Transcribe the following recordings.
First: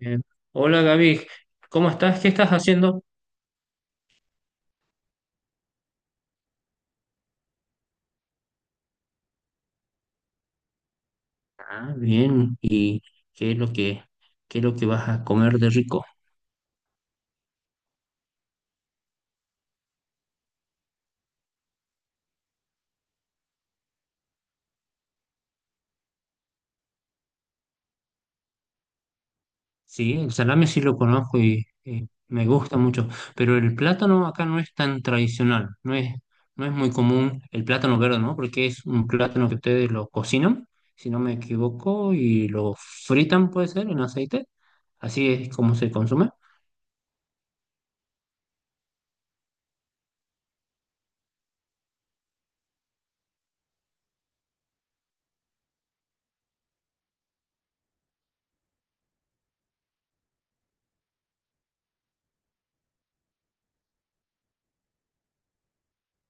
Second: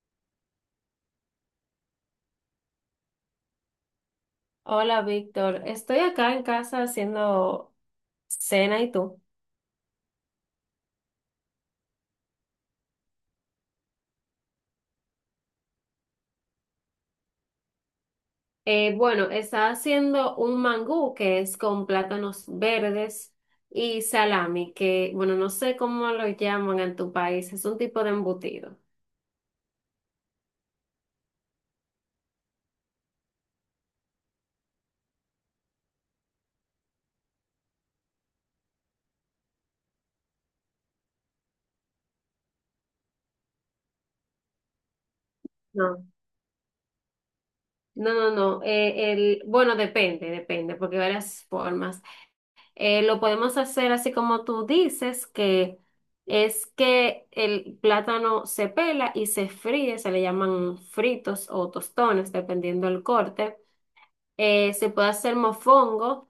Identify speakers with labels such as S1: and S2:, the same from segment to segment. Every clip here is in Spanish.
S1: Eh, Hola Gaby, ¿cómo estás? ¿Qué estás haciendo?
S2: Hola, Víctor. Estoy acá en casa haciendo cena y tú.
S1: Ah, bien. ¿Y qué es lo que, qué es lo que vas a comer de rico?
S2: Bueno, está haciendo un mangú que es con plátanos verdes y salami, que bueno, no sé cómo lo llaman en tu país, es un tipo de embutido.
S1: Sí, el salame sí lo conozco y me gusta mucho, pero el plátano acá no es tan tradicional, no es muy común el plátano verde, ¿no? Porque es un plátano que ustedes lo cocinan, si no me equivoco, y lo fritan, puede ser, en aceite. Así es como se
S2: No.
S1: consume.
S2: No, no, no. Bueno, depende, porque hay varias formas. Lo podemos hacer así como tú dices, que es que el plátano se pela y se fríe, se le llaman fritos o tostones, dependiendo del corte. Se puede hacer mofongo,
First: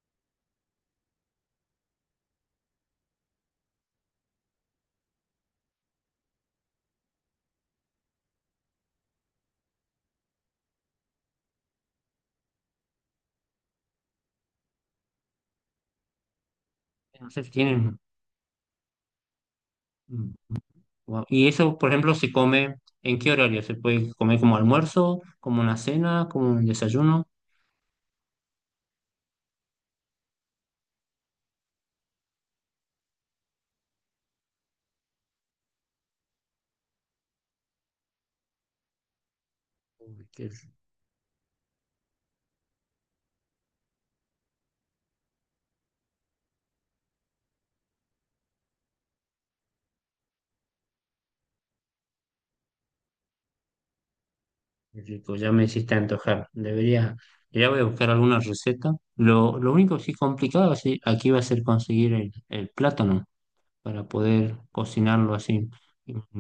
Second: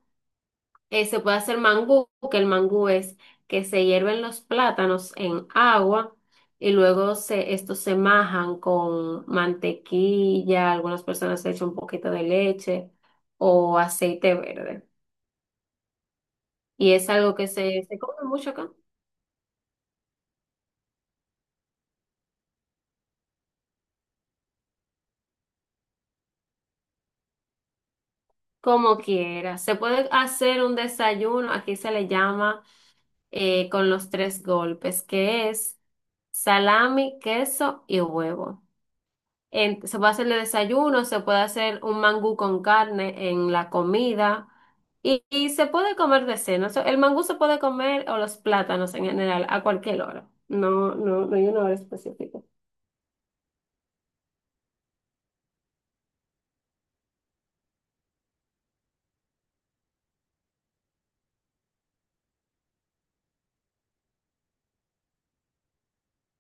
S2: se puede hacer mangú, que el mangú es que se hierven los plátanos en agua y estos se majan con mantequilla, algunas personas le echan un poquito de leche o aceite verde. Y es
S1: No
S2: algo
S1: sé
S2: que
S1: si tienen.
S2: se come mucho acá.
S1: Guau. Y eso, por ejemplo, se come, ¿en qué horario? ¿Se puede comer como almuerzo, como una cena, como un desayuno?
S2: Como quieras. Se puede hacer un desayuno, aquí se le llama con los tres golpes, que es salami, queso y huevo. Se puede hacer de
S1: Uy.
S2: desayuno, se puede hacer un mangú con carne en la comida y, se puede comer de cena. O sea, el mangú se puede comer o los plátanos en general a cualquier hora. No, no, no hay una hora específica.
S1: Qué rico, ya me hiciste antojar. Debería, ya voy a buscar alguna receta. Lo único que sí complicado sí, aquí va a ser conseguir el plátano para poder cocinarlo así.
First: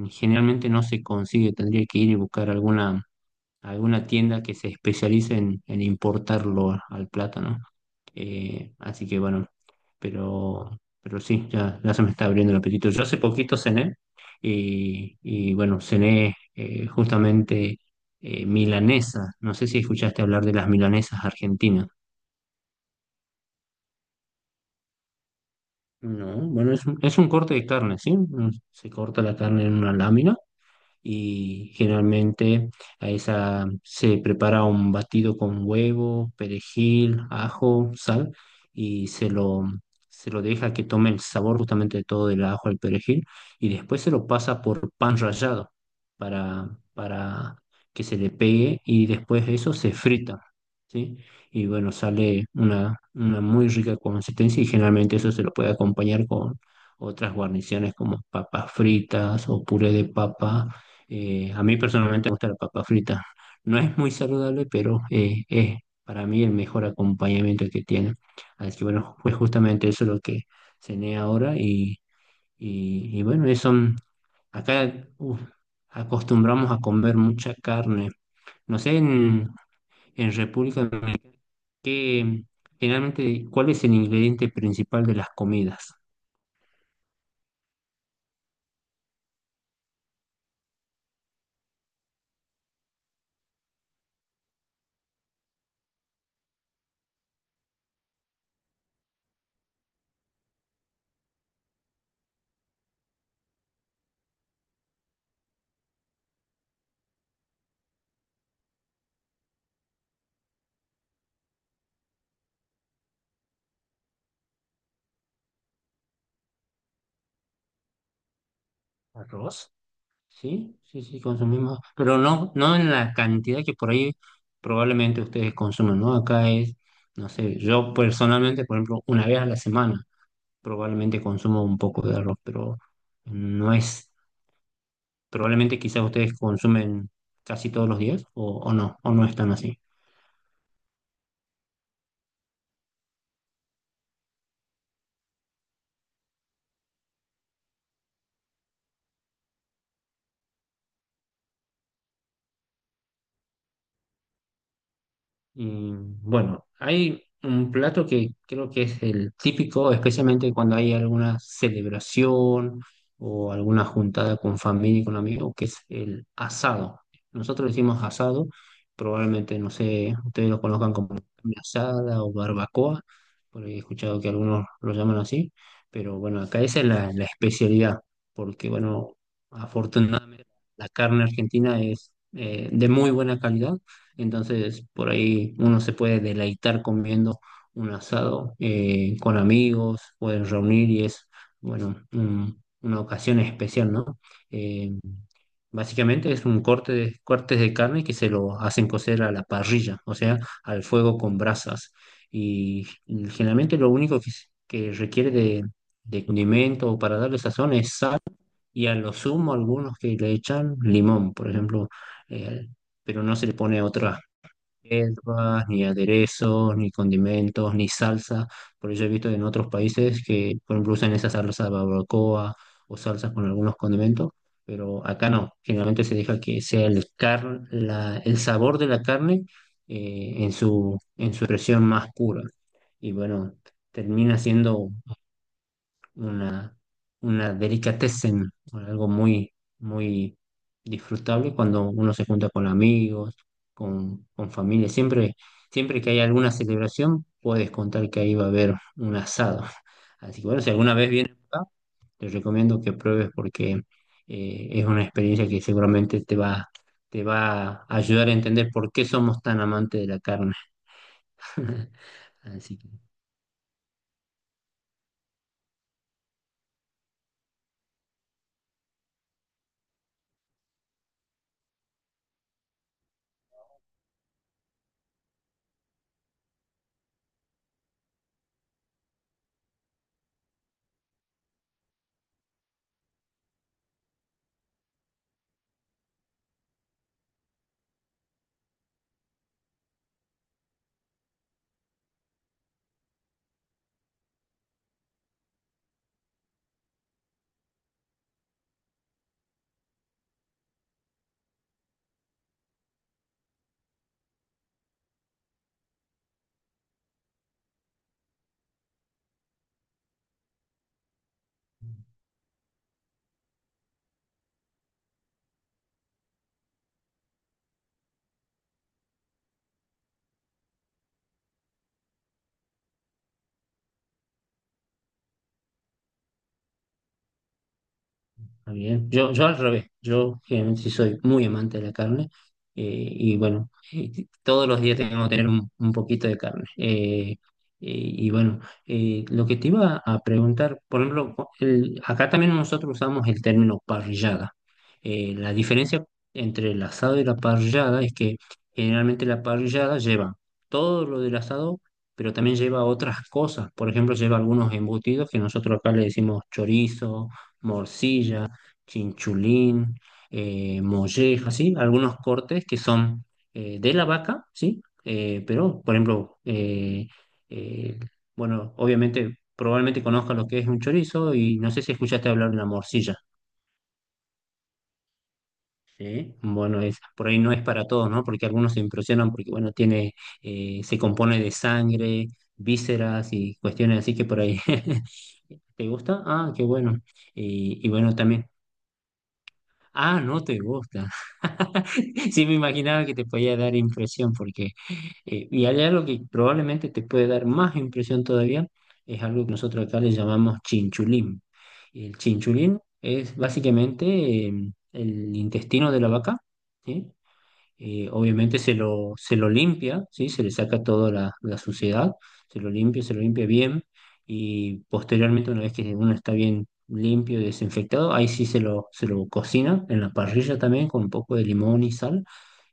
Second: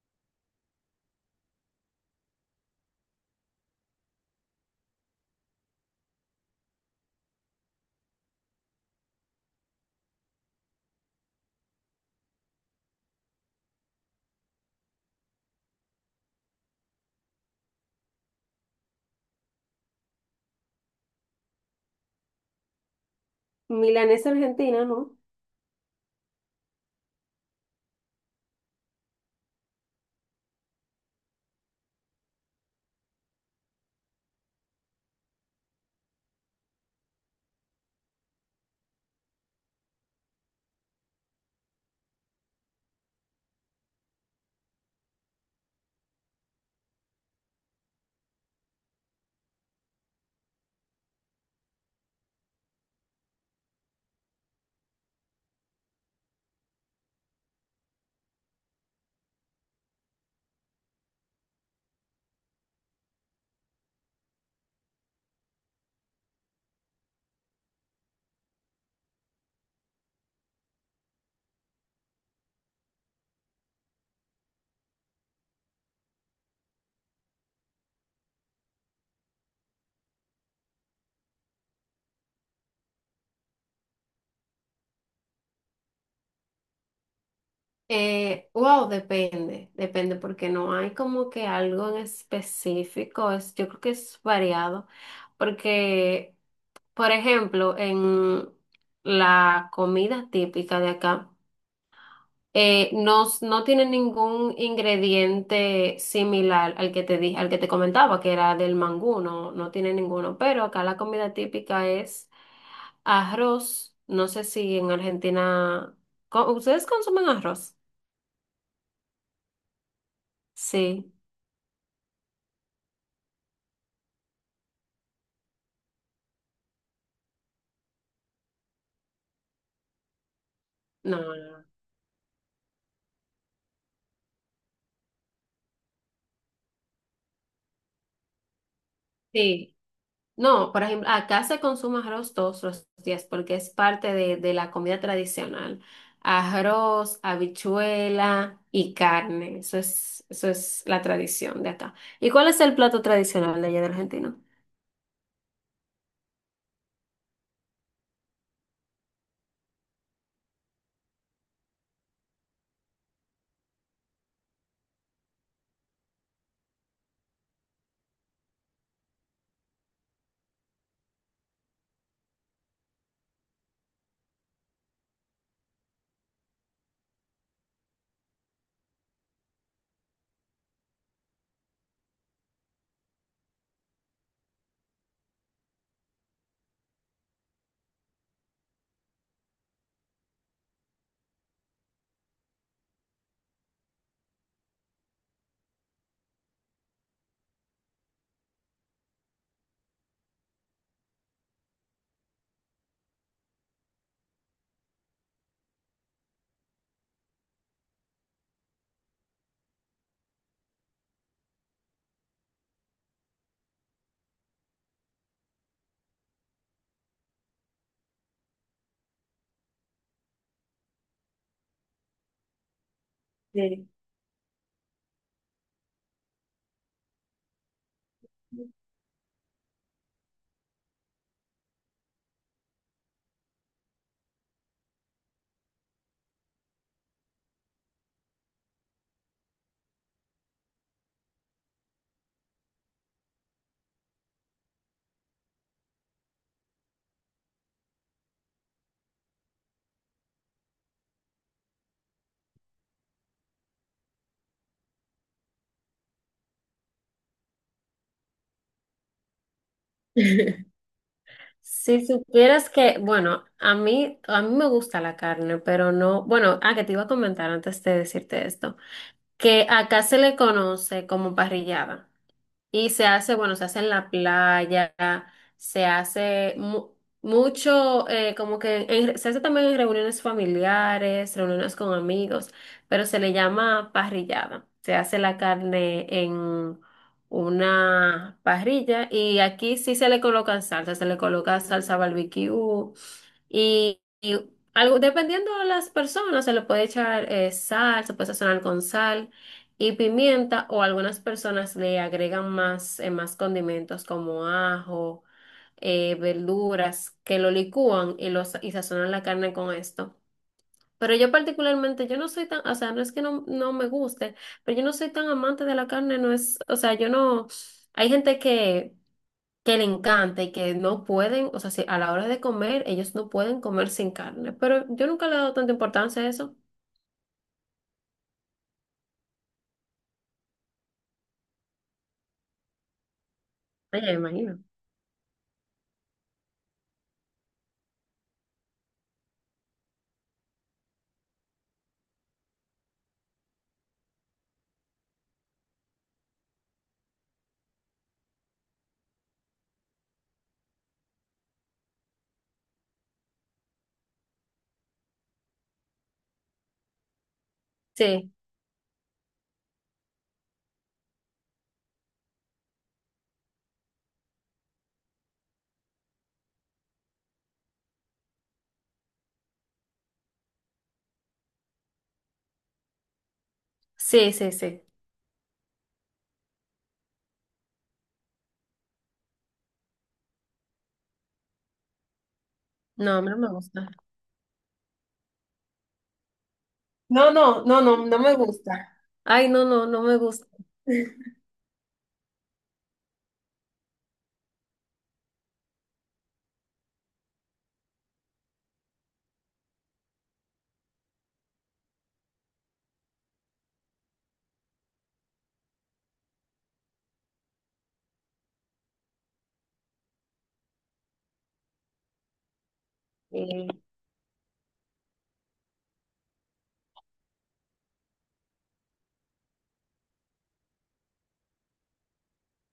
S1: Generalmente no se consigue, tendría que ir y buscar alguna alguna tienda que se especialice en importarlo a- al plátano. Así que bueno, pero, pero sí, ya se me está abriendo el apetito. Yo hace poquito cené y bueno, cené justamente milanesa. No sé si escuchaste hablar de las milanesas argentinas.
S2: Milanesa argentina, ¿no?
S1: No, bueno, es un corte de carne, ¿sí? Se corta la carne en una lámina y generalmente a esa se prepara un batido con huevo, perejil, ajo, sal y se lo deja que tome el sabor justamente de todo del ajo al perejil y después se lo pasa por pan rallado para, para que se le pegue y después eso se frita, ¿sí? Y bueno, sale una muy rica consistencia y generalmente eso se lo puede acompañar con otras guarniciones como papas fritas o puré de papa, a mí personalmente me gusta la papa frita. No es muy saludable, pero es para mí el mejor acompañamiento que tiene. Así que bueno, pues justamente eso es lo que cené ahora y bueno, eso, acá, uf, acostumbramos a comer mucha carne. No sé, en República Dominicana, ¿qué, generalmente, cuál es el ingrediente principal de las comidas?
S2: Wow, depende porque no hay como que algo en específico, es, yo creo que es variado, porque, por ejemplo, en la comida típica de acá, no, no tiene ningún ingrediente similar al que te dije, al que te comentaba, que era del mangú, no, no tiene ninguno, pero acá la comida típica es arroz, no sé si en Argentina, ¿ustedes consumen arroz?
S1: ¿Arroz? Sí, sí,
S2: Sí,
S1: sí, consumimos, pero no en la cantidad que por ahí probablemente ustedes consumen, ¿no? Acá es, no sé, yo personalmente, por ejemplo, una vez a la semana probablemente consumo
S2: no.
S1: un poco de arroz, pero no es, probablemente quizás ustedes consumen casi todos los días o no están
S2: Sí,
S1: así.
S2: no, por ejemplo, acá se consume arroz todos los días porque es parte de la comida tradicional. Arroz, habichuela y carne, eso es la tradición de acá. ¿Y cuál es el plato tradicional de allá de Argentina?
S1: Y bueno, hay un plato que creo que es el típico, especialmente cuando hay alguna celebración o alguna juntada con familia y con amigos, que es el asado. Nosotros le decimos asado, probablemente, no sé, ustedes lo conozcan como carne asada o barbacoa, porque he escuchado que algunos lo llaman así, pero bueno, acá esa es la especialidad, porque bueno, afortunadamente la carne argentina es de muy buena calidad, entonces, por ahí uno se puede deleitar comiendo un asado con amigos, pueden reunir y es, bueno, una ocasión especial, ¿no? Eh, Básicamente es un corte de, cortes de carne que se lo hacen cocer a la parrilla, o sea, al fuego con brasas. Y generalmente lo único que requiere de condimento o para darle sazón es sal y a lo sumo algunos que le echan limón, por ejemplo, eh, pero no se le pone otras hierbas, ni aderezos, ni condimentos, ni salsa. Por eso he visto en otros países que, por ejemplo, usan esa salsa de barbacoa o salsas con algunos
S2: Sí.
S1: condimentos, pero acá no. Generalmente se deja que sea el sabor de la carne, en su expresión más pura. Y bueno, termina siendo una, una delicatessen, algo muy, muy disfrutable cuando uno se junta con amigos, con familia. Siempre que hay alguna celebración, puedes contar que ahí va a haber un asado. Así que bueno, si alguna vez vienes acá, te recomiendo que pruebes porque es una experiencia que seguramente te va a ayudar a entender por qué somos tan amantes de la carne.
S2: Si supieras
S1: Así que.
S2: que, bueno, a mí me gusta la carne, pero no, bueno, ah, que te iba a comentar antes de decirte esto, que acá se le conoce como parrillada. Y se hace, bueno, se hace en la playa, se hace mucho, como que se hace también en reuniones familiares, reuniones con amigos, pero se le llama parrillada. Se hace la carne en una parrilla y aquí sí se le colocan salsa, se le coloca salsa barbecue, y, algo, dependiendo de las personas, se le puede echar sal, se puede sazonar con sal y pimienta, o algunas personas le agregan más, más condimentos como ajo, verduras, que lo licúan y, y sazonan la carne con esto. Pero yo particularmente, yo no soy tan, o sea, no es que no, no me guste, pero yo no soy tan amante de la carne, no es, o sea, yo no, hay gente que le encanta y que no pueden, o sea, si a la hora de comer, ellos no pueden comer sin carne. Pero yo nunca le he dado tanta importancia a eso.
S1: Está bien. Yo al revés, yo generalmente sí soy muy amante de la carne, y bueno,
S2: Ay, me imagino.
S1: todos los días tengo que tener un poquito de carne. Y bueno, lo que te iba a preguntar, por ejemplo, acá también nosotros usamos el término parrillada. La diferencia entre el asado y la parrillada es que generalmente la parrillada lleva todo lo del asado, pero también lleva otras cosas. Por ejemplo, lleva algunos embutidos que nosotros acá le decimos chorizo,
S2: Sí,
S1: morcilla, chinchulín, molleja, ¿sí? Algunos cortes que son de la vaca, ¿sí? Eh, bueno, obviamente, probablemente conozcas lo que es un chorizo y no sé si escuchaste hablar de la morcilla.
S2: sí, sí, sí.
S1: ¿Sí? Bueno, es, por ahí no es para todos, ¿no? Porque algunos se impresionan porque, bueno, tiene, se compone de sangre,
S2: No, a mí
S1: vísceras
S2: no me
S1: y
S2: gusta.
S1: cuestiones así que por ahí. ¿Te gusta? Ah, qué bueno.
S2: No, no, no,
S1: Y
S2: no,
S1: bueno,
S2: no me
S1: también.
S2: gusta. Ay, no, no, no me
S1: Ah, no
S2: gusta.
S1: te gusta. Sí, me imaginaba que te podía dar impresión, porque, y allá lo que probablemente te puede dar más impresión todavía es algo que nosotros acá le llamamos chinchulín. El chinchulín es básicamente el intestino de la vaca, ¿sí? Obviamente se lo limpia, ¿sí? Se le saca toda la suciedad, se lo limpia
S2: Eh,
S1: bien y posteriormente una vez que uno está bien limpio y desinfectado, ahí sí se lo cocina en la parrilla también con un poco de limón y sal.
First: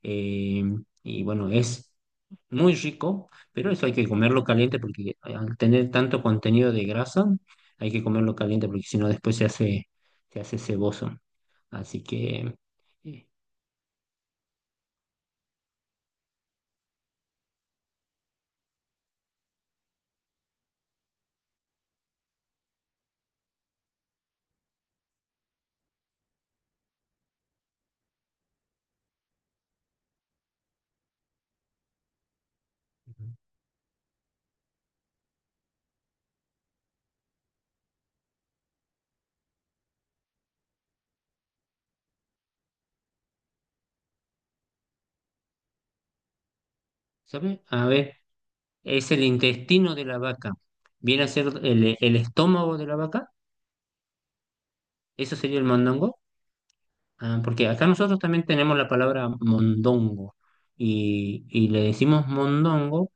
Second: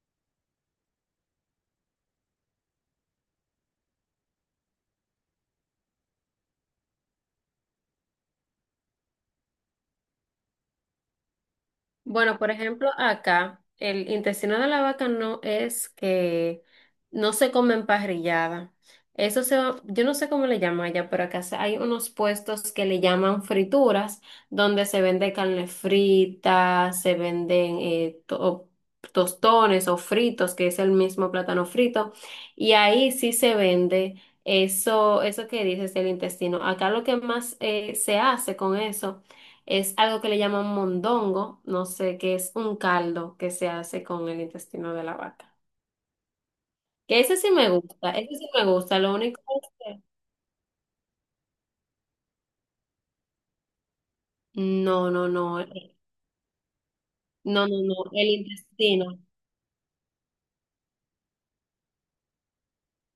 S1: eh, y bueno, es muy rico, pero eso hay que comerlo caliente porque al tener tanto contenido de grasa, hay que comerlo caliente porque si no se hace ceboso. Así
S2: Bueno, por
S1: que...
S2: ejemplo,
S1: eh,
S2: acá el intestino de la vaca no es que no se come emparrillada. Yo no sé cómo le llaman allá, pero hay unos puestos que le llaman frituras, donde se vende carne frita, se venden tostones o fritos, que es el mismo plátano frito, y ahí sí se vende eso, eso que dices del intestino. Acá lo que más se hace con eso. Es algo que le llaman mondongo, no sé, que es un caldo que se hace con el intestino de la vaca. Que ese sí
S1: ¿Sabe?
S2: me
S1: A
S2: gusta,
S1: ver,
S2: ese sí me gusta,
S1: es
S2: lo
S1: el
S2: único es
S1: intestino
S2: que...
S1: de la vaca. Viene a ser el estómago de la vaca.
S2: No, no,
S1: Eso sería
S2: no,
S1: el mondongo. Ah,
S2: no,
S1: porque
S2: no,
S1: acá
S2: no,
S1: nosotros
S2: el
S1: también tenemos la
S2: intestino.
S1: palabra mondongo. Y le decimos mondongo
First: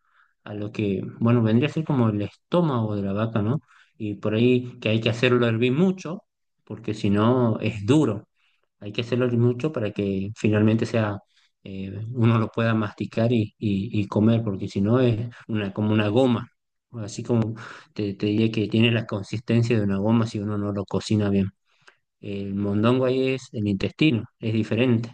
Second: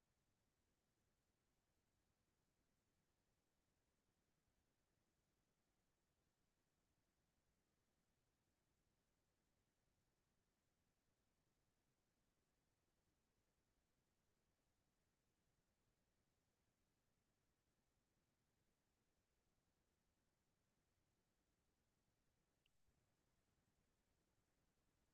S1: a lo que, bueno, vendría a ser como el estómago de la vaca, ¿no? Y por ahí que hay que hacerlo hervir mucho, porque si no es duro. Hay que hacerlo mucho para que finalmente sea, uno lo pueda masticar y comer, porque si no es una, como una goma. Así como te diría que tiene la consistencia de una goma si uno no lo cocina bien. El mondongo ahí es el intestino, es diferente.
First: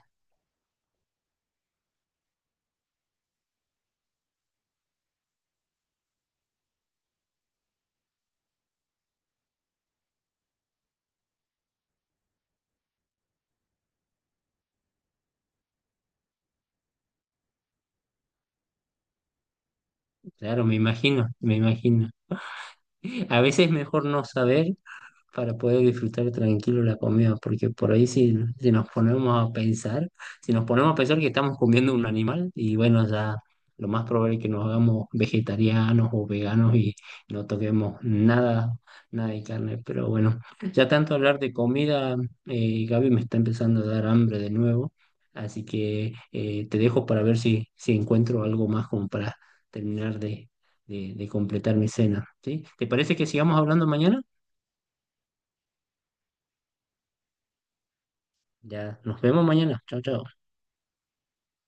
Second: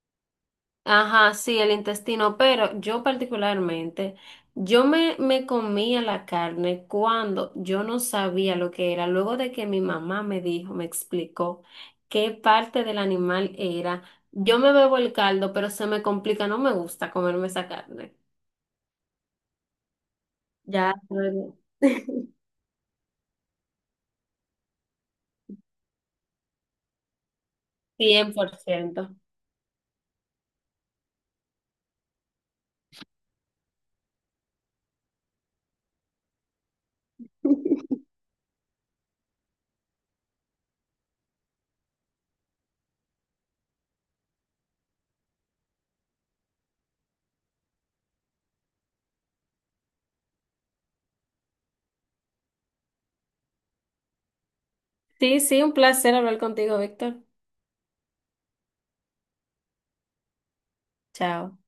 S2: Ajá, sí, el intestino, pero yo particularmente, yo me comía la carne cuando yo no sabía lo que era, luego de que mi mamá me dijo, me explicó qué parte del animal era, yo me bebo el caldo, pero se me complica, no me gusta comerme esa carne.
S1: Claro, me
S2: Ya,
S1: imagino, me
S2: luego.
S1: imagino. A veces es mejor no saber para poder disfrutar tranquilo la comida, porque por ahí
S2: cien por
S1: si nos
S2: ciento.
S1: ponemos a pensar, si nos ponemos a pensar que estamos comiendo un animal, y bueno, ya lo más probable es que nos hagamos vegetarianos o veganos y no toquemos nada, nada de carne. Pero bueno, ya tanto hablar de comida, Gaby me está empezando a dar hambre de nuevo, así que te dejo para ver si, si encuentro algo más como para terminar de, de completar mi cena, ¿sí? ¿Te parece que sigamos hablando mañana?
S2: Sí, sí, un placer hablar contigo, Víctor.
S1: Ya, nos vemos mañana. Chao, chao.
S2: Chao.